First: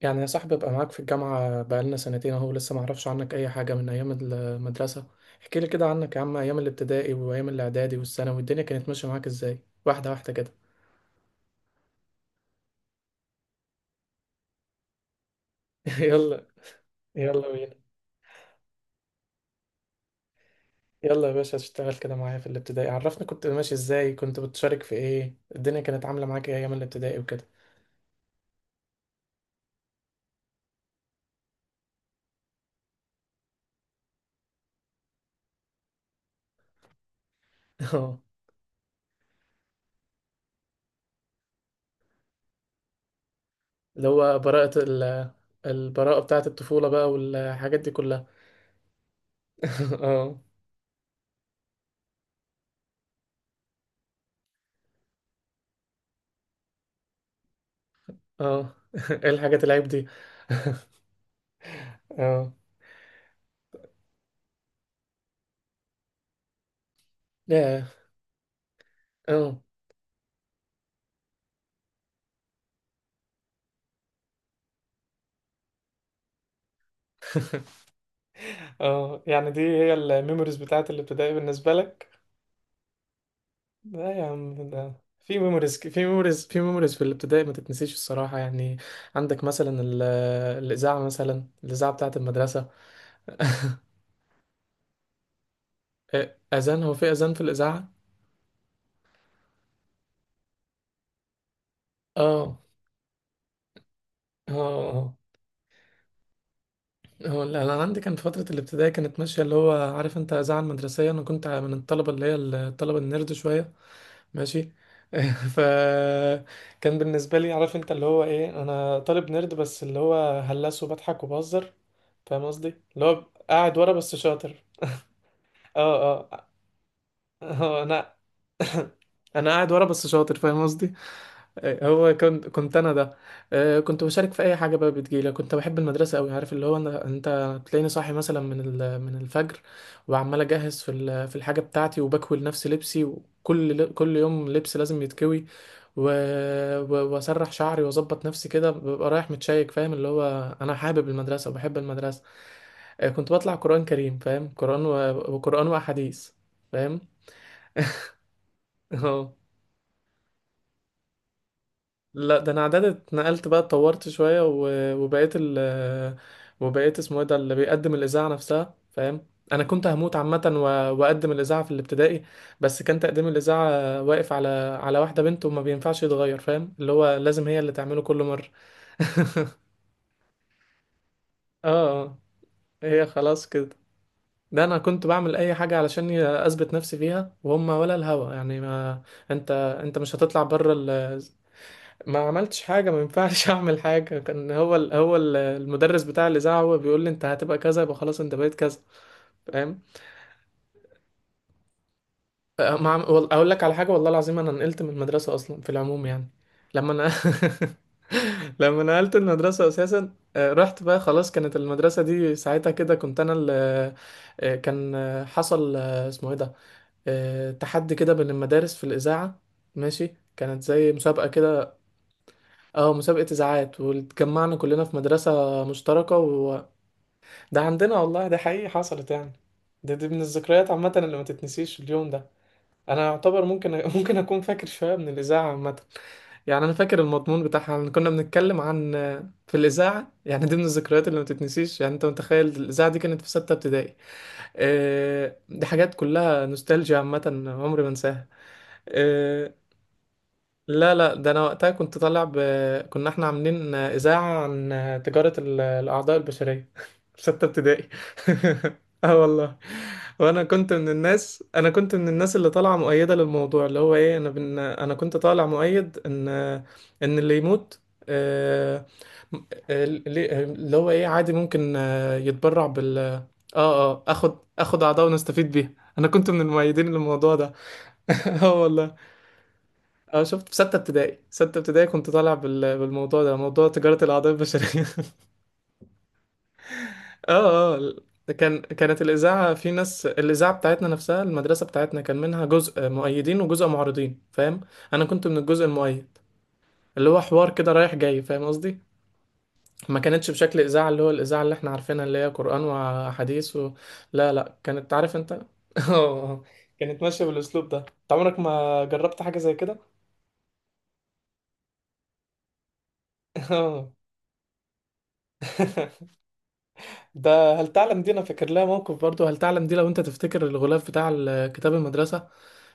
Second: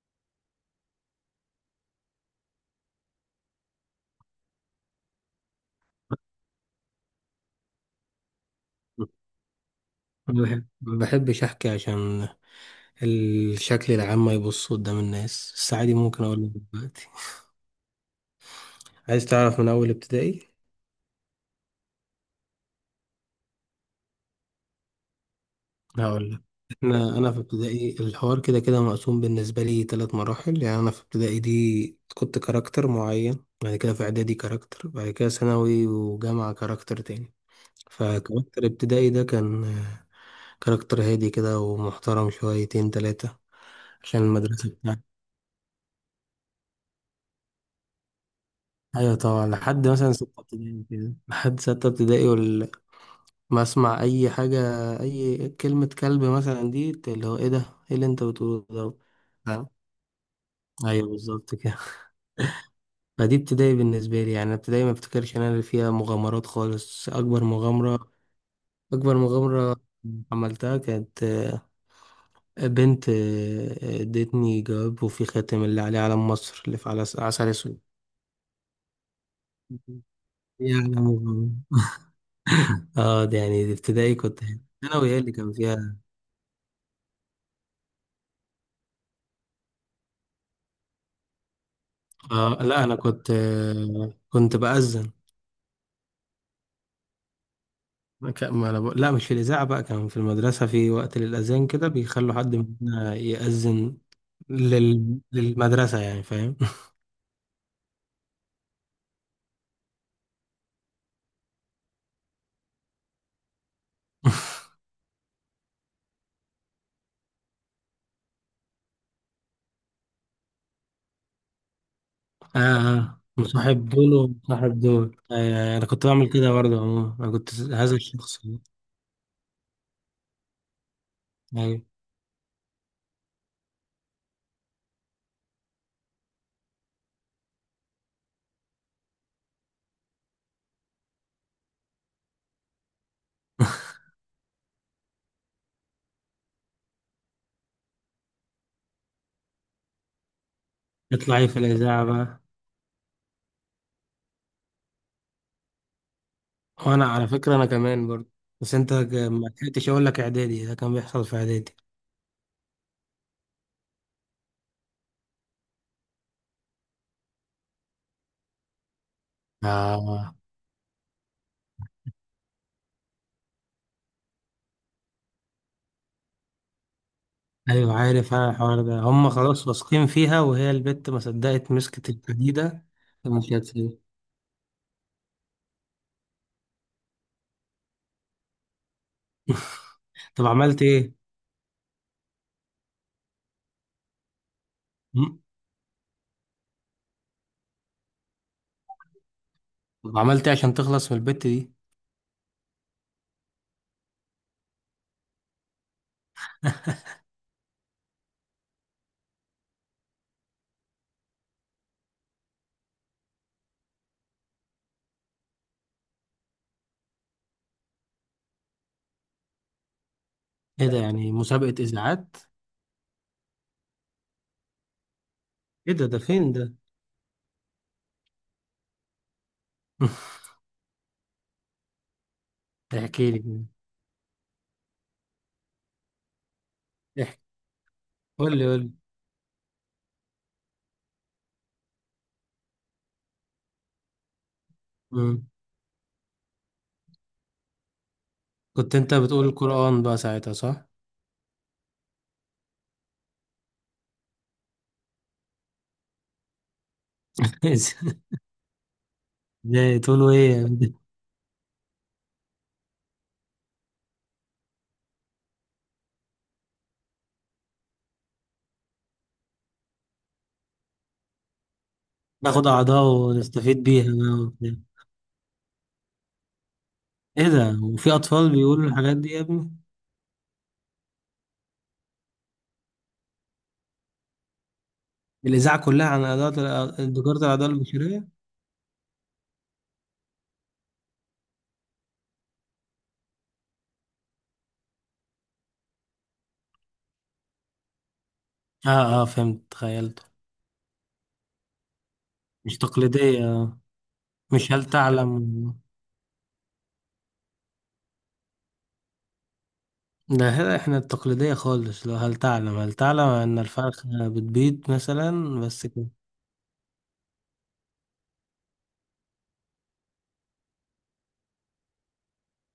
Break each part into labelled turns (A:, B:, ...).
A: يعني يا صاحبي، ابقى معاك في الجامعة بقالنا سنتين اهو لسه ما اعرفش عنك اي حاجة من ايام المدرسة. احكي لي كده عنك يا عم، ايام الابتدائي وايام الاعدادي والثانوي الدنيا كانت ماشية معاك ازاي؟ واحدة واحدة
B: ما
A: كده.
B: بحب- ما بحبش احكي عشان الشكل العام ما يبص قدام الناس، بس عادي ممكن اقول
A: يلا.
B: لك دلوقتي.
A: يلا بينا.
B: عايز تعرف من اول ابتدائي؟
A: يلا يا باشا، اشتغل كده معايا في الابتدائي، عرفني كنت ماشي ازاي، كنت بتشارك في ايه، الدنيا كانت عاملة
B: هقول لك.
A: معاك ايه ايام الابتدائي
B: انا في
A: وكده.
B: ابتدائي الحوار كده كده مقسوم بالنسبه لي ثلاث مراحل. يعني انا في ابتدائي دي كنت كاركتر معين، بعد كده في اعدادي كاركتر، بعد كده ثانوي وجامعه كاركتر تاني.
A: اه.
B: فكاركتر ابتدائي ده كان كاركتر هادي كده ومحترم شويتين تلاتة،
A: اللي
B: عشان
A: هو براءة
B: المدرسة.
A: ال- البراءة بتاعة الطفولة بقى والحاجات دي كلها.
B: ايوه طبعا، لحد مثلا ستة
A: اه،
B: ابتدائي كده، لحد ستة ابتدائي ولا ما اسمع اي حاجة. اي كلمة كلب مثلا دي اللي هو ايه ده، ايه اللي انت بتقوله
A: اه.
B: ده؟
A: ايه الحاجات
B: فاهم؟
A: العيب دي؟
B: ايوه بالظبط كده.
A: اه.
B: فدي ابتدائي بالنسبة لي، يعني ابتدائي ما افتكرش انا اللي فيها مغامرات خالص. اكبر
A: ياه.
B: مغامرة، اكبر
A: اه،
B: مغامرة عملتها كانت بنت ادتني جواب وفي خاتم اللي عليه علم مصر اللي في عسل اسود.
A: اه، يعني دي هي الميموريز
B: يعني
A: بتاعت الابتدائي
B: مغامرة.
A: بالنسبة لك؟
B: اه، ده يعني دي
A: لا
B: ابتدائي
A: يا
B: كنت.
A: عم، ده
B: ثانوي هي اللي
A: في
B: كان
A: ميموريز
B: فيها.
A: في ميموريز في ميموريز في الابتدائي ما تتنسيش الصراحة يعني. عندك مثلا ال- الإذاعة مثلا، الإذاعة بتاعت المدرسة.
B: لا، انا كنت كنت باذن.
A: إيه، أذان هو في أذان في الإذاعة؟
B: ك- ما أنا بقول- لا، مش في الاذاعه بقى، كان في المدرسه في وقت للاذان كده بيخلوا حد
A: اه،
B: مننا ياذن
A: اه، اه.
B: للمدرسه، يعني فاهم.
A: هو لا، انا عندي كان في فتره الابتدائي كانت ماشيه، اللي هو عارف انت اذاعه المدرسيه، انا كنت من الطلبه اللي هي الطلبه النيرد شويه. ماشي. فكان بالنسبة لي عارف انت اللي هو ايه، انا طالب نيرد بس اللي هو هلس وبضحك وبهزر. فاهم
B: اه،
A: قصدي. اللي هو قاعد
B: مصاحب
A: ورا بس
B: دول
A: شاطر.
B: ومصاحب دول. انا
A: اه،
B: كنت بعمل
A: اه.
B: كده برضه. عموما انا كنت هذا
A: انا.
B: الشخص ده.
A: انا قاعد ورا بس شاطر، فاهم قصدي.
B: ايوه،
A: إيه، هو كنت انا ده. كنت بشارك في اي حاجه بقى بتجيلي، كنت بحب المدرسه قوي، عارف اللي هو انا، انت تلاقيني صاحي مثلا من الفجر، وعمال اجهز في الحاجه بتاعتي، وبكوي لنفسي لبسي، وكل كل يوم لبس لازم يتكوي، و... و- واسرح شعري واظبط نفسي كده، ببقى رايح متشيك، فاهم اللي هو انا حابب
B: اطلعي
A: المدرسه
B: في
A: وبحب
B: الاذاعه
A: المدرسه.
B: بقى.
A: كنت بطلع قران كريم فاهم، قران و... وقران واحاديث. فاهم.
B: وانا على فكره انا كمان برضه، بس انت ك-
A: اه.
B: ما لحقتش اقول لك، اعدادي ده كان بيحصل في اعدادي.
A: لا ده انا اعداد اتنقلت بقى، اتطورت شويه و- وبقيت ال- وبقيت اسمه ايه ده اللي بيقدم الاذاعه نفسها، فاهم. انا كنت هموت
B: آه
A: عامه و- واقدم الاذاعه في الابتدائي. بس كان تقديم الاذاعه واقف على واحده بنت، وما بينفعش يتغير، فاهم اللي هو لازم هي اللي
B: ايوه،
A: تعمله كل
B: عارف
A: مره.
B: انا الحوار ده هم خلاص واثقين فيها وهي البت ما صدقت
A: اه،
B: مسكت
A: اه.
B: الحديده
A: هي خلاص
B: ومشيت،
A: كده.
B: هتسيب؟
A: ده انا كنت بعمل اي حاجه علشان اثبت نفسي فيها، وهم ولا الهوا يعني، ما انت انت مش هتطلع
B: طب
A: بره.
B: عملت ايه؟
A: ما عملتش حاجة، ما ينفعش أعمل حاجة، كان
B: م؟
A: المدرس بتاع الإذاعة هو بيقول لي أنت هتبقى كذا، يبقى خلاص أنت بقيت كذا. فاهم.
B: طب عملت ايه عشان تخلص من البت دي؟
A: ما عم... وال- أقول لك على حاجة والله العظيم، أنا نقلت من المدرسة أصلا في العموم يعني. لما أنا لما نقلت المدرسة أساسا، رحت بقى خلاص، كانت المدرسة دي ساعتها كده كنت أنا ال... آه، كان آه، حصل آه، اسمه إيه ده، تحدي كده بين المدارس في الإذاعة. ماشي. كانت
B: ايه
A: زي
B: ده،
A: مسابقة
B: يعني
A: كده.
B: مسابقه اذاعات؟
A: اه، مسابقة إذاعات، واتجمعنا كلنا في مدرسة
B: ايه ده،
A: مشتركة
B: ده فين
A: وده
B: ده؟
A: عندنا، والله ده حقيقي حصلت يعني. دي من الذكريات عامة اللي ما تتنسيش اليوم ده. أنا
B: احكي
A: يعتبر
B: لي.
A: ممكن ممكن أكون فاكر شوية من الإذاعة عامة. يعني أنا فاكر
B: احكي،
A: المضمون بتاعها إن كنا
B: قول
A: بنتكلم
B: لي قول لي.
A: عن، في الإذاعة يعني، دي من الذكريات اللي ما تتنسيش يعني، أنت متخيل الإذاعة دي كانت في ستة ابتدائي.
B: مم.
A: دي حاجات كلها نوستالجيا عامة. عمري ما أنساها.
B: كنت انت بتقول
A: آه،
B: القران بقى ساعتها، صح؟
A: لا، لا ده انا وقتها كنت طالع ب... كنا احنا عاملين اذاعه عن تجاره الاعضاء البشريه في سته ابتدائي. اه والله.
B: ازاي، تقولوا
A: وانا
B: ايه؟
A: كنت من الناس، اللي طالعه مؤيده للموضوع، اللي هو ايه، انا كنت طالع مؤيد ان اللي يموت، آه، اللي هو ايه عادي ممكن
B: ناخد
A: يتبرع بال
B: اعضاء ونستفيد
A: اه
B: بيها
A: اخد
B: بقى وبتاع.
A: اخد اعضاء ونستفيد بيها. انا كنت من المؤيدين للموضوع
B: ايه
A: ده.
B: ده؟ وفي اطفال
A: اه
B: بيقولوا
A: والله.
B: الحاجات دي يا ابني؟
A: اه، شفت في ستة ابتدائي، ستة ابتدائي كنت طالع بالموضوع ده، موضوع تجارة الأعضاء البشرية.
B: الاذاعه كلها عن اعضاء، دكاره الاعضاء
A: اه، اه.
B: البشريه.
A: كانت الإذاعة في ناس، الإذاعة بتاعتنا نفسها المدرسة بتاعتنا كان منها جزء مؤيدين وجزء معارضين، فاهم. أنا كنت من الجزء المؤيد، اللي هو حوار كده رايح جاي، فاهم قصدي.
B: اه اه، فهمت
A: ما كانتش
B: تخيلت.
A: بشكل إذاعة اللي هو الإذاعة اللي احنا عارفينها اللي هي قرآن
B: مش تقليدية
A: وأحاديث و...
B: آه.
A: لا، لا
B: مش هل
A: كانت عارف انت
B: تعلم.
A: اه. آه. كانت ماشية بالأسلوب ده، انت عمرك ما جربت حاجة زي كده.
B: ده هنا احنا التقليدية خالص، لو هل تعلم هل تعلم ان
A: اه.
B: الفرخة بتبيض مثلا، بس كده.
A: ده هل تعلم دي انا فاكر لها موقف، برضو هل تعلم دي لو انت تفتكر الغلاف بتاع كتاب المدرسة،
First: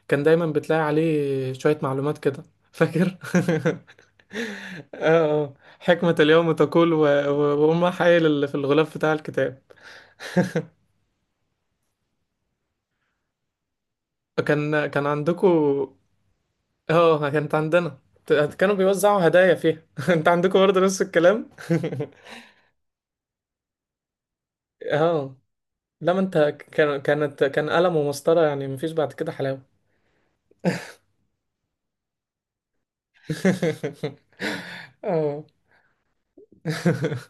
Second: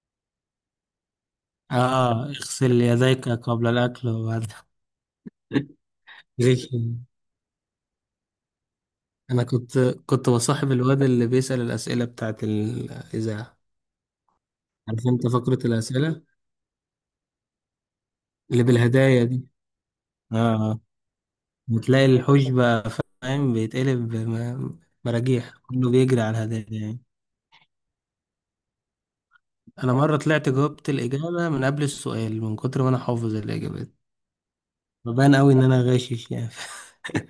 A: كان دايما بتلاقي عليه شوية معلومات
B: اه،
A: كده.
B: اغسل
A: فاكر؟
B: يديك قبل الاكل وبعد.
A: اه. حكمة اليوم
B: زي كده.
A: تقول و- و- وأم حايل اللي في الغلاف بتاع
B: انا
A: الكتاب.
B: كنت كنت بصاحب الواد اللي بيسأل الأسئلة بتاعت الإذاعة.
A: كان
B: عارف انت فقرة
A: عندكم،
B: الأسئلة،
A: اه كانت عندنا،
B: اللي
A: كانوا
B: بالهدايا
A: بيوزعوا
B: دي.
A: هدايا فيها. انت
B: اه
A: عندكم
B: آه.
A: برضه نفس الكلام.
B: بتلاقي الحوش بقى فاهم بيتقلب
A: اه.
B: مراجيح، كله
A: لا ما
B: بيجري
A: انت،
B: على الهدايا.
A: كان قلم ومسطرة يعني، مفيش بعد كده حلاوة.
B: انا مره طلعت جاوبت الاجابه من قبل السؤال من كتر ما انا حافظ الاجابات، فبان
A: اه.
B: قوي ان انا غاشش يعني.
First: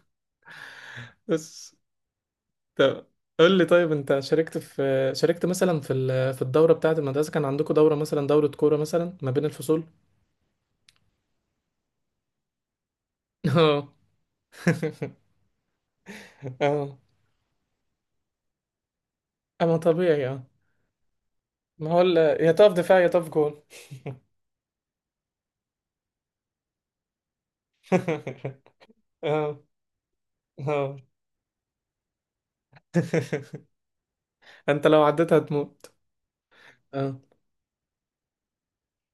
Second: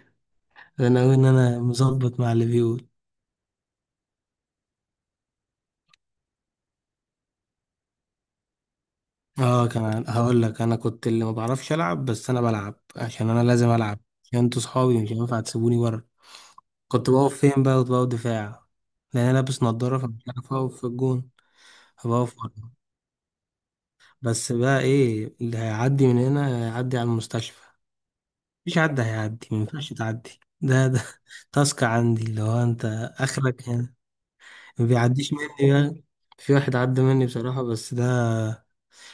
B: باين قوي ان انا
A: بس،
B: مظبط مع اللي بيقول.
A: طب، قول لي طيب انت شاركت في، شاركت مثلا في الدوره بتاعه المدرسه؟ كان عندكم دوره مثلا، دوره كوره مثلا ما بين
B: اه
A: الفصول؟
B: كمان هقول لك، انا كنت اللي ما بعرفش العب، بس انا بلعب عشان انا لازم
A: اه.
B: العب عشان انتوا صحابي مش هينفع تسيبوني بره.
A: اه.
B: كنت بقف فين بقى؟ كنت بقف دفاع، لان انا لابس
A: اما
B: نضاره فمش
A: طبيعي، اه.
B: عارف اقف في الجون.
A: ما هو
B: فبقف
A: يا
B: بره.
A: تقف دفاع يا تقف جول.
B: بس بقى ايه اللي هيعدي من هنا؟ هيعدي على المستشفى. مفيش حد هيعدي، ما
A: اه،
B: ينفعش تعدي، ده
A: اه.
B: ده تاسك عندي اللي هو انت، اخرك يعني. ما
A: انت لو
B: بيعديش
A: عديتها
B: مني
A: هتموت.
B: بقى. في واحد عدى
A: اه.
B: مني بصراحة، بس ده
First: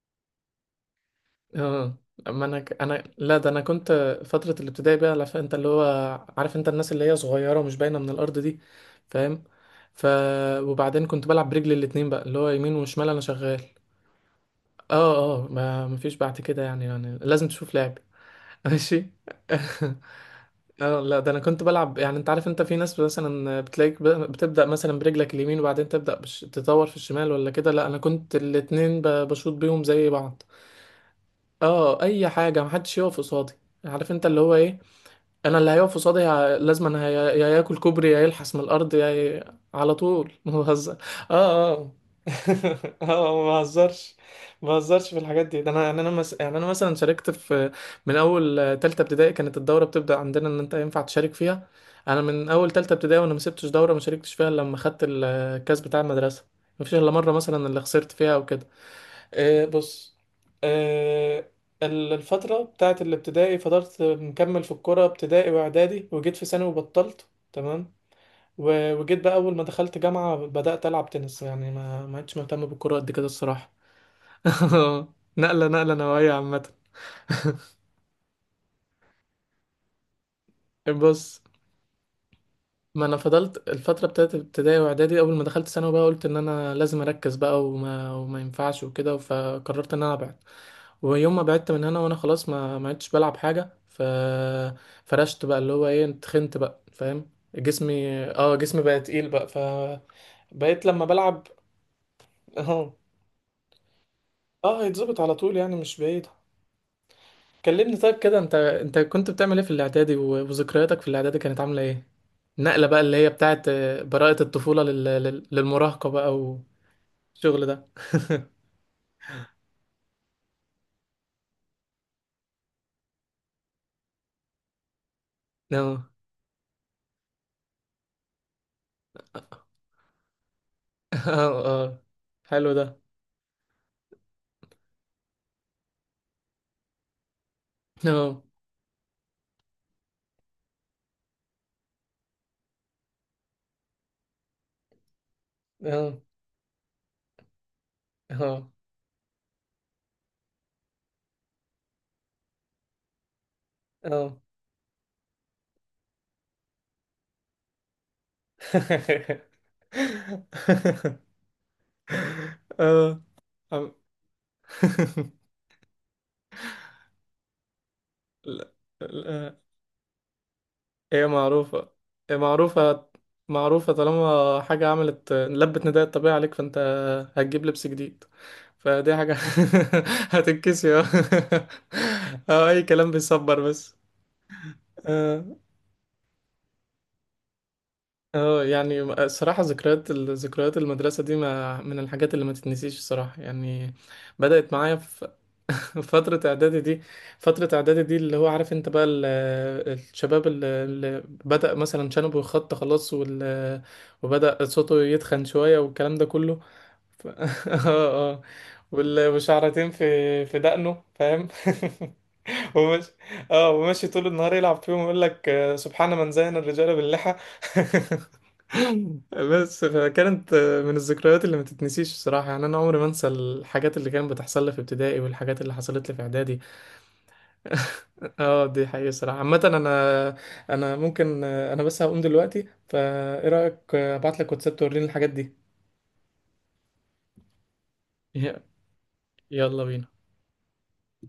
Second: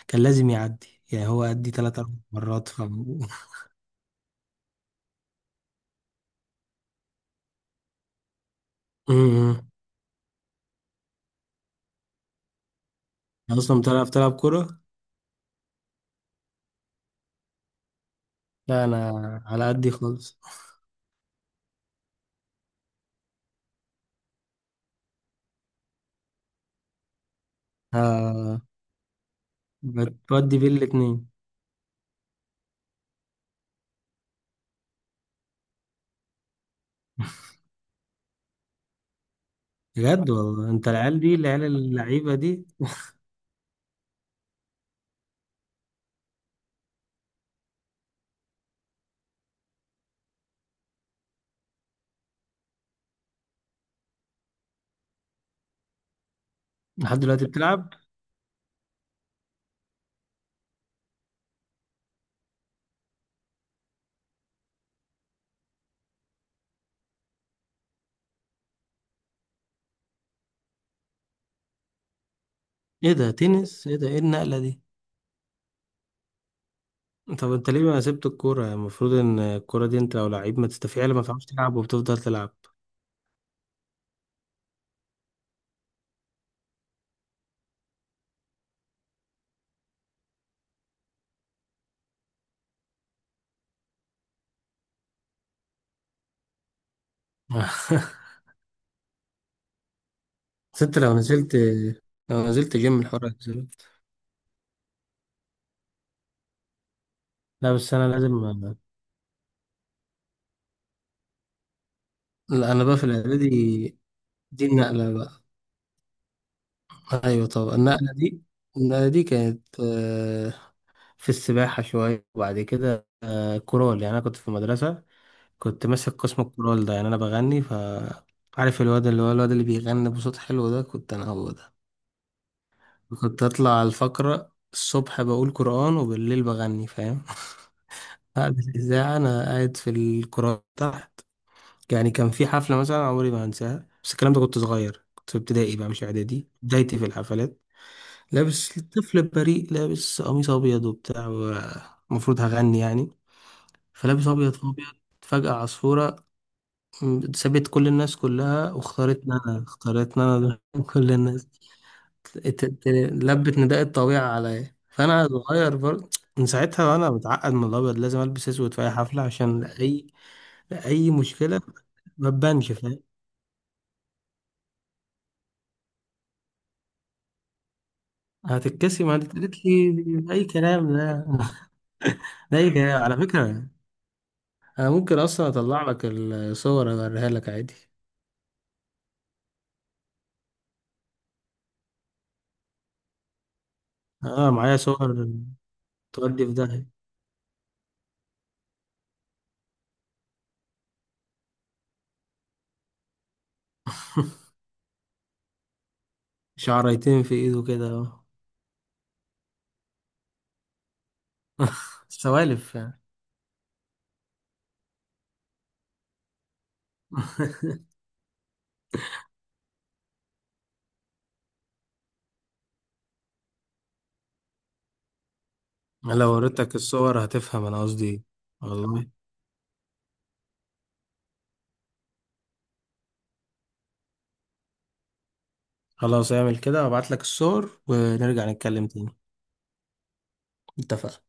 B: كان لازم يعدي يعني، هو عدي
A: اه،
B: تلات أربع
A: اما
B: مرات ف
A: انا لا، ده انا كنت، فتره الابتدائي بقى عارف انت اللي هو، عارف انت الناس اللي هي صغيره ومش باينه من الارض دي، فاهم.
B: أمم.
A: ف... وبعدين كنت بلعب برجلي الاتنين بقى، اللي هو يمين وشمال انا شغال.
B: أصلا بتعرف تلعب كورة؟
A: اه. اه، ما مفيش بعد كده يعني لازم تشوف لعب.
B: لا
A: ماشي.
B: أنا على قدي خالص.
A: اه، لا ده انا كنت بلعب يعني، انت عارف انت في ناس مثلا بتلاقيك بتبدا مثلا برجلك اليمين، وبعدين تبدا تطور في الشمال ولا كده، لا انا كنت
B: آه،
A: الاتنين بشوط بيهم زي بعض.
B: بتودي بين الاتنين.
A: اه، اي حاجه، محدش يقف قصادي، عارف انت اللي هو ايه، انا اللي هيقف قصادي لازم انا يا ياكل كوبري، يا يلحس من الارض، يا ي... على
B: بجد
A: طول. ما
B: والله، أنت
A: بهزر.
B: العيال دي العيال
A: اه، اه.
B: اللعيبة دي.
A: اه، ما بهزرش. ما بهزرش في الحاجات دي، ده انا يعني، يعني انا مثلا شاركت في، من اول تالتة ابتدائي كانت الدوره بتبدا عندنا ان انت ينفع تشارك فيها. انا من اول تالتة ابتدائي وانا ما سبتش دوره ما شاركتش فيها إلا لما خدت الكاس بتاع المدرسه. ما فيش الا
B: لحد
A: مره
B: دلوقتي
A: مثلا اللي
B: بتلعب؟
A: خسرت فيها او كده. بص. آه. الفترة بتاعت الابتدائي فضلت مكمل في الكورة ابتدائي وإعدادي، وجيت في ثانوي وبطلت تمام. و- وجيت بقى أول ما دخلت جامعة بدأت ألعب تنس، يعني ما عدتش مهتم بالكورة قد
B: إيه
A: كده
B: ده
A: الصراحة.
B: تنس؟ إيه ده، إيه النقلة دي؟
A: نقلة، نقلة نوعية عامة.
B: طب انت ليه ما سبت الكورة؟ المفروض ان الكورة دي انت لو لعيب ما تستفيع ما
A: بص،
B: تعرفش تلعب وبتفضل تلعب.
A: ما أنا فضلت الفترة بتاعت ابتدائي وإعدادي، أول ما دخلت ثانوي بقى قلت إن أنا لازم أركز بقى، وما ينفعش وكده، فقررت إن أنا أبعد. ويوم ما بعدت من هنا وانا خلاص ما عدتش بلعب حاجه. ف... فرشت بقى اللي هو ايه، اتخنت بقى فاهم، جسمي اه جسمي بقى تقيل بقى. ف...
B: بس
A: بقيت
B: انت
A: لما
B: لو
A: بلعب.
B: نزلت، لو نزلت
A: اه.
B: جيم الحوار هيتظبط.
A: اه، يتظبط على طول يعني، مش بعيد.
B: لا بس
A: كلمني
B: انا
A: طيب
B: لازم.
A: كده، انت كنت بتعمل ايه في الاعدادي، و- وذكرياتك في الاعدادي كانت عامله ايه؟
B: لا انا
A: النقله
B: بقى
A: بقى
B: في
A: اللي هي بتاعت
B: الاعدادي،
A: براءه
B: دي
A: الطفوله
B: النقلة بقى.
A: للمراهقه بقى،
B: ايوه
A: والشغل
B: طبعا،
A: ده.
B: النقلة دي، النقلة دي كانت في السباحة شوية، وبعد كده كورال. يعني انا كنت في مدرسة كنت
A: اه.
B: ماسك قسم الكورال ده، يعني انا بغني ف عارف الواد اللي هو الواد اللي بيغني بصوت حلو ده، كنت انا هو
A: اه،
B: ده.
A: اه. حلو ده.
B: كنت اطلع على الفقرة الصبح بقول قرآن وبالليل بغني، فاهم.
A: اه،
B: بعد الإذاعة أنا قاعد في القرآن تحت. يعني كان في حفلة مثلا عمري ما هنساها، بس الكلام ده كنت صغير، كنت في ابتدائي بقى مش
A: اه،
B: إعدادي بدايتي في الحفلات.
A: اه،
B: لابس طفل بريء، لابس قميص أبيض وبتاع، المفروض هغني يعني، فلابس
A: اه.
B: أبيض في أبيض. فجأة عصفورة سابت كل الناس كلها واختارتنا أنا، اختارتنا أنا. كل الناس،
A: آه.
B: لبت نداء
A: أم-
B: الطويعة عليا، فأنا صغير برضه. من ساعتها وأنا متعقد من الأبيض، لازم ألبس
A: لا،
B: أسود في أي حفلة
A: لا.
B: عشان أي، أي
A: هي
B: مشكلة
A: معروفة.
B: ما
A: هي
B: تبانش فاهم.
A: معروفة، معروفة طالما حاجة عملت لبت نداء الطبيعة عليك فأنت هتجيب لبس جديد.
B: هتتكسي، ما
A: فدي حاجة.
B: قالت لي؟ أي كلام
A: هتتكسي، اه.
B: ده، ده أي
A: أي
B: كلام
A: كلام
B: على
A: بيصبر
B: فكرة.
A: بس.
B: أنا ممكن
A: اه.
B: أصلا أطلع لك الصور أوريها لك عادي.
A: يعني الصراحة، ذكريات ذكريات المدرسة دي ما من الحاجات اللي ما تتنسيش الصراحة يعني.
B: أنا
A: بدأت
B: معايا
A: معايا
B: صور،
A: في فترة
B: تودي في
A: إعدادي
B: داهية.
A: دي، فترة إعدادي دي اللي هو عارف أنت بقى ال- الشباب اللي بدأ مثلا شنبه يخط خلاص، وال... وبدأ صوته يتخن شوية والكلام ده كله.
B: شعريتين
A: ف...
B: في
A: اه،
B: إيده كده أهو.
A: اه. وشعرتين في دقنه، فاهم.
B: سوالف يعني.
A: وماشي. اه، وماشي طول النهار يلعب فيهم، يقول لك سبحان من زين الرجال باللحى. بس، فكانت من الذكريات اللي ما تتنسيش الصراحة يعني، أنا عمري ما أنسى الحاجات اللي كانت بتحصل لي في ابتدائي والحاجات اللي حصلت لي في
B: لو
A: إعدادي.
B: وريتك الصور هتفهم أنا قصدي إيه.
A: اه دي حقيقة
B: والله.
A: الصراحة عامة. انا، انا ممكن انا بس هقوم دلوقتي، فايه رأيك ابعت لك واتساب توريني الحاجات دي؟
B: خلاص اعمل كده وابعت لك الصور ونرجع نتكلم تاني.
A: يلا بينا.
B: اتفقنا.